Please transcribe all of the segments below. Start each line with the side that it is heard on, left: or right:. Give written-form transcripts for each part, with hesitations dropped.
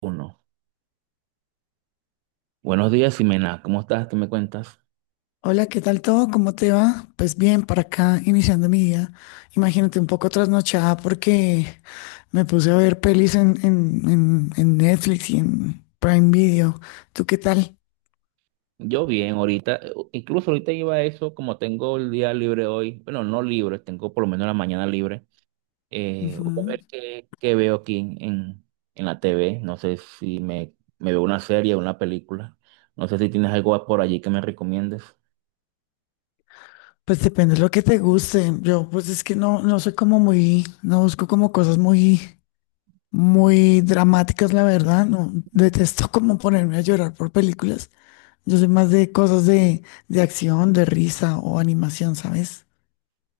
right: Uno. Buenos días, Ximena. ¿Cómo estás? ¿Qué me cuentas?
left: Hola, ¿qué tal todo? ¿Cómo te va? Pues bien, para acá, iniciando mi día. Imagínate un poco trasnochada porque me puse a ver pelis en Netflix y en Prime Video. ¿Tú qué tal?
right: Yo bien, ahorita, incluso ahorita iba a eso, como tengo el día libre hoy, bueno, no libre, tengo por lo menos la mañana libre. Voy a
left: Ujú.
right: ver qué veo aquí en la TV. No sé si me veo una serie o una película. No sé si tienes algo por allí que me recomiendes.
left: Pues depende de lo que te guste. Yo, pues es que no soy como muy, no busco como cosas muy, muy dramáticas, la verdad. No, detesto como ponerme a llorar por películas. Yo soy más de cosas de acción, de risa o animación, ¿sabes?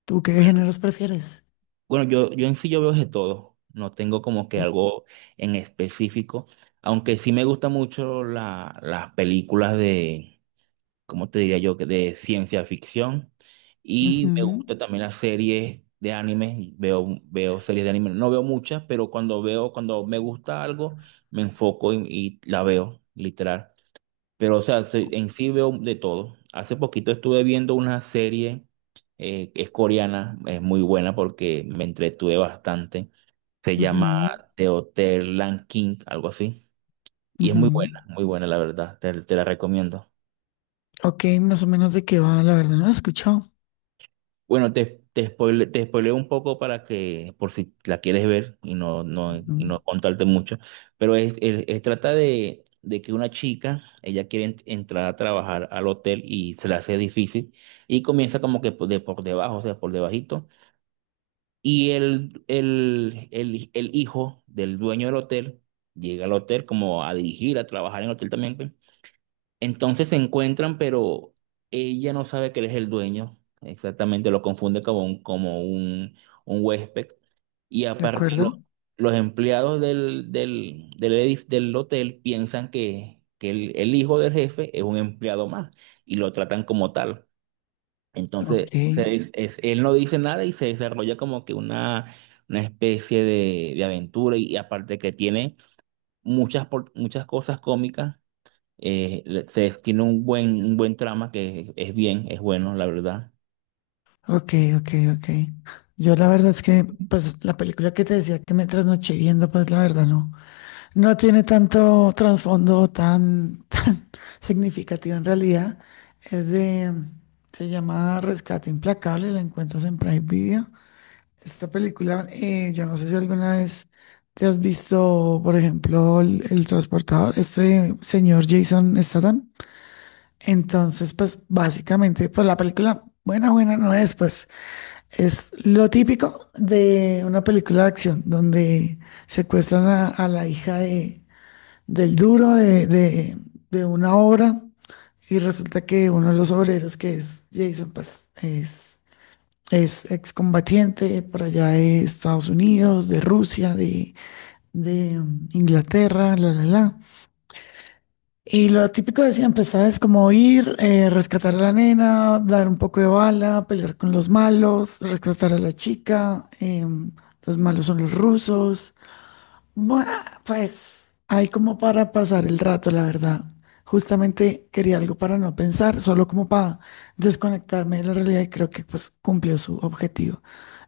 left: ¿Tú qué géneros prefieres?
right: Bueno, yo en sí yo veo de todo. No tengo como que algo en específico, aunque sí me gustan mucho las películas de, como te diría yo, que de ciencia ficción. Y me
left: Ujú,
right: gusta también las series de anime. Veo series de anime. No veo muchas, pero cuando veo, cuando me gusta algo, me enfoco y la veo, literal. Pero, o sea, en sí veo de todo. Hace poquito estuve viendo una serie, que es coreana, es muy buena porque me entretuve bastante. Se llama
left: ujú,
right: The Hotel Lan King, algo así. Y es
left: ujú.
right: muy buena, la verdad. Te la recomiendo.
left: Ok, más o menos de qué va, la verdad no lo he escuchado.
right: Bueno, te spoileo un poco para que, por si la quieres ver y no, no,
left: Ujú.
right: y no contarte mucho, pero trata de que una chica, ella quiere entrar a trabajar al hotel y se le hace difícil, y comienza como que por debajo, o sea, por debajito, y el hijo del dueño del hotel llega al hotel como a dirigir, a trabajar en el hotel también, pues, entonces se encuentran, pero ella no sabe que él es el dueño. Exactamente, lo confunde como un huésped. Y
left: ¿De
right: aparte, los,
left: acuerdo?
right: los empleados del hotel piensan que el hijo del jefe es un empleado más y lo tratan como tal. Entonces,
left: Ok,
right: él no dice nada y se desarrolla como que una especie de aventura y aparte que tiene muchas cosas cómicas, tiene un buen trama que es bueno, la verdad.
left: ok, ok, ok. Yo la verdad es que, pues, la película que te decía que me trasnoché viendo, pues, la verdad no. No tiene tanto trasfondo tan, tan significativo en realidad. Es de, Se llama Rescate Implacable, la encuentras en Prime Video. Esta película, yo no sé si alguna vez te has visto, por ejemplo, el transportador, este señor Jason Statham. Entonces, pues básicamente, pues la película buena, buena no es, pues es lo típico de una película de acción, donde secuestran a la hija del duro de una obra, y resulta que uno de los obreros, que es Jason, pues es excombatiente por allá de Estados Unidos, de Rusia, de Inglaterra, la. Y lo típico de siempre, ¿sabes? Como ir, rescatar a la nena, dar un poco de bala, pelear con los malos, rescatar a la chica, los malos son los rusos. Buah, pues hay como para pasar el rato, la verdad. Justamente quería algo para no pensar, solo como para desconectarme de la realidad, y creo que pues cumplió su objetivo.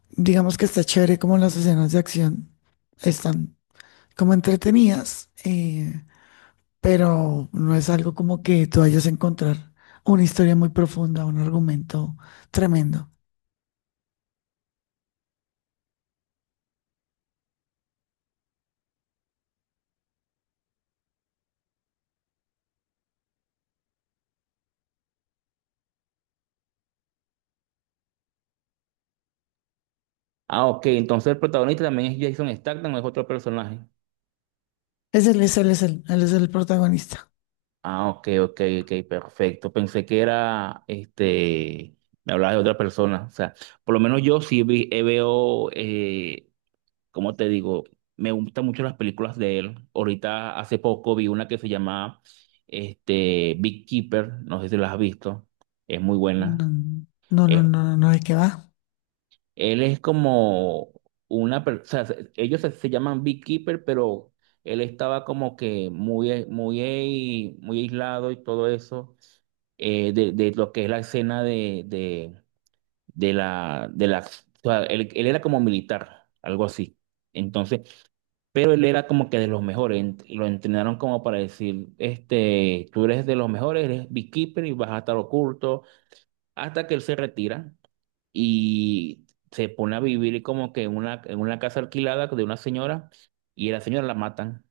left: Digamos que está chévere, como las escenas de acción están como entretenidas, pero no es algo como que tú vayas a encontrar una historia muy profunda, un argumento tremendo.
right: Ah, ok, entonces el protagonista también es Jason Statham, ¿o es otro personaje?
left: Es él, es él, es él, él es el protagonista.
right: Ah, ok, ok, ok, perfecto. Pensé que era, este, me hablabas de otra persona. O sea, por lo menos yo sí veo, ¿cómo te digo? Me gustan mucho las películas de él. Ahorita, hace poco, vi una que se llama, este, Keeper, no sé si la has visto. Es muy buena.
left: No, no, no, ¿de qué va?
right: Él es como una persona, ellos se llaman Beekeeper, pero él estaba como que muy, muy, muy aislado y todo eso, de lo que es la escena de la, o sea, él era como militar, algo así. Entonces, pero él era como que de los mejores, lo entrenaron como para decir, este, tú eres de los mejores, eres Beekeeper y vas a estar oculto hasta que él se retira y se pone a vivir como que en una casa alquilada de una señora, y a la señora la matan.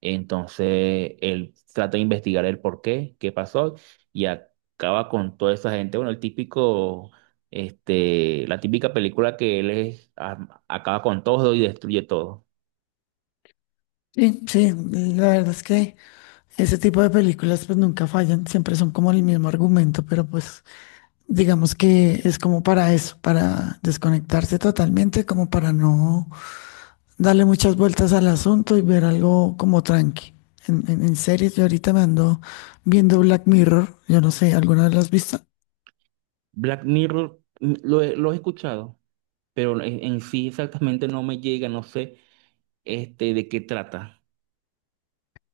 right: Entonces él trata de investigar el por qué, qué pasó, y acaba con toda esa gente. Bueno, el típico, este, la típica película que él acaba con todo y destruye todo.
left: Sí, sí, la verdad es que ese tipo de películas pues nunca fallan, siempre son como el mismo argumento, pero pues digamos que es como para eso, para desconectarse totalmente, como para no darle muchas vueltas al asunto y ver algo como tranqui. En series, yo ahorita me ando viendo Black Mirror. Yo no sé, ¿alguna vez la has visto?
right: Black Mirror, lo he escuchado, pero en sí exactamente no me llega, no sé, este, de qué trata.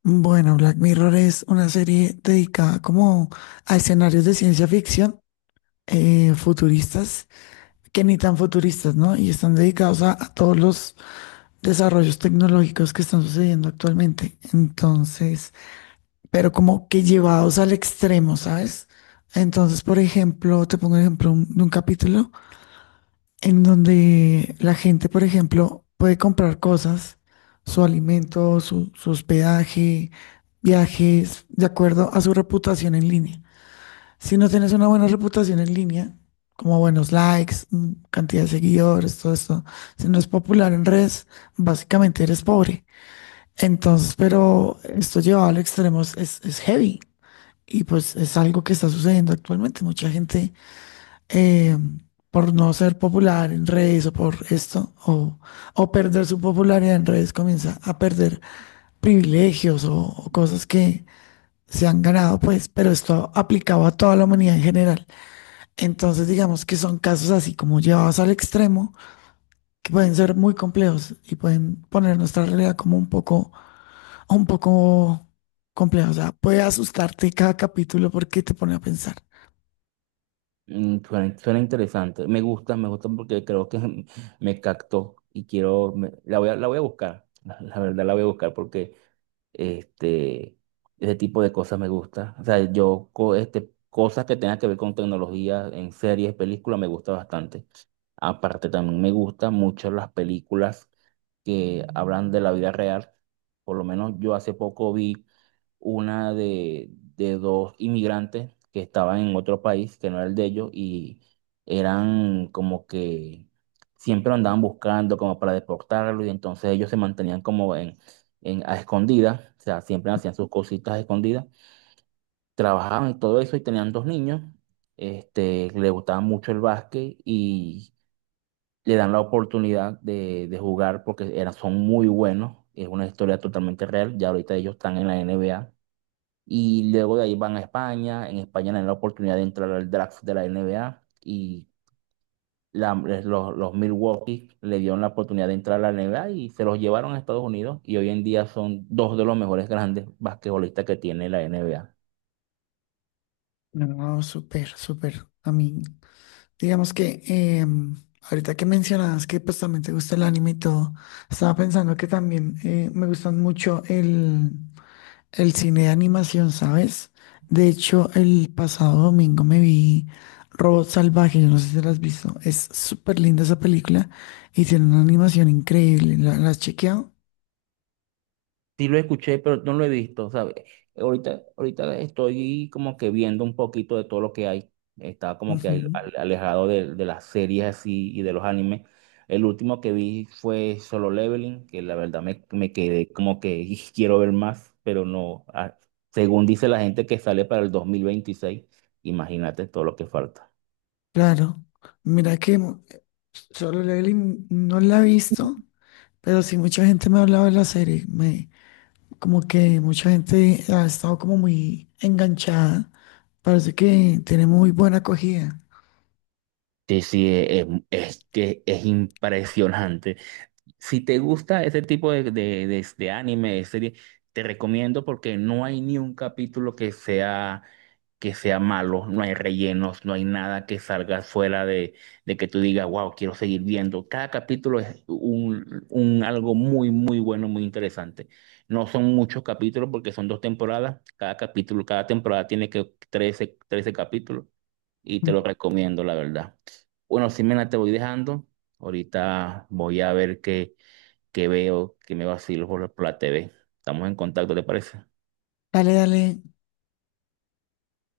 left: Bueno, Black Mirror es una serie dedicada como a escenarios de ciencia ficción futuristas, que ni tan futuristas, ¿no? Y están dedicados a todos los desarrollos tecnológicos que están sucediendo actualmente. Entonces, pero como que llevados al extremo, ¿sabes? Entonces, por ejemplo, te pongo un ejemplo de un capítulo en donde la gente, por ejemplo, puede comprar cosas, su alimento, su hospedaje, viajes, de acuerdo a su reputación en línea. Si no tienes una buena reputación en línea, como buenos likes, cantidad de seguidores, todo esto, si no es popular en redes, básicamente eres pobre. Entonces, pero esto llevado al extremo es heavy, y pues es algo que está sucediendo actualmente. Mucha gente eh, por no ser popular en redes o por esto, o perder su popularidad en redes, comienza a perder privilegios o cosas que se han ganado, pues, pero esto aplicado a toda la humanidad en general. Entonces, digamos que son casos así como llevados al extremo, que pueden ser muy complejos y pueden poner nuestra realidad como un poco compleja. O sea, puede asustarte cada capítulo porque te pone a pensar.
right: Suena interesante. Me gusta porque creo que me captó y quiero, la voy a buscar. La verdad la voy a buscar porque este, ese tipo de cosas me gusta. O sea, este, cosas que tengan que ver con tecnología en series, películas, me gusta bastante. Aparte, también me gustan mucho las películas que hablan de la vida real. Por lo menos yo hace poco vi una de dos inmigrantes que estaban en otro país que no era el de ellos, y eran como que siempre lo andaban buscando como para deportarlo, y entonces ellos se mantenían como en a escondidas, o sea, siempre hacían sus cositas a escondidas, trabajaban y todo eso, y tenían dos niños. Este, le gustaba mucho el básquet y le dan la oportunidad de jugar porque eran, son muy buenos. Es una historia totalmente real. Ya ahorita ellos están en la NBA. Y luego de ahí van a España. En España tienen la oportunidad de entrar al draft de la NBA. Y los Milwaukee le dieron la oportunidad de entrar a la NBA y se los llevaron a Estados Unidos. Y hoy en día son dos de los mejores grandes basquetbolistas que tiene la NBA.
left: No, súper, súper. A mí digamos que ahorita que mencionabas que pues también te gusta el anime y todo, estaba pensando que también me gustan mucho el cine de animación, ¿sabes? De hecho, el pasado domingo me vi Robot Salvaje. Yo no sé si la has visto, es súper linda esa película y tiene una animación increíble. La has chequeado?
right: Sí, lo escuché, pero no lo he visto, ¿sabes? Ahorita estoy como que viendo un poquito de todo lo que hay. Estaba como que
left: Ujú.
right: alejado de las series así y de los animes. El último que vi fue Solo Leveling, que la verdad me quedé como que "Ih, quiero ver más, pero no". Según dice la gente que sale para el 2026, imagínate todo lo que falta.
left: Claro, mira que Solo Leveling no la he visto, pero sí mucha gente me ha hablado de la serie. Me, como que mucha gente ha estado como muy enganchada. Parece que tiene muy buena acogida.
right: Sí, sí, es que es impresionante. Si te gusta ese tipo de anime, de serie, te recomiendo porque no hay ni un capítulo que sea malo, no hay rellenos, no hay nada que salga fuera de que tú digas, wow, quiero seguir viendo. Cada capítulo es un algo muy, muy bueno, muy interesante. No son muchos capítulos porque son dos temporadas. Cada capítulo, cada temporada tiene que trece capítulos y te
left: Ujú.
right: lo recomiendo, la verdad. Bueno, Simena, te voy dejando. Ahorita voy a ver qué que veo, que me vacilo por la TV. Estamos en contacto, ¿te parece?
left: Dale, dale,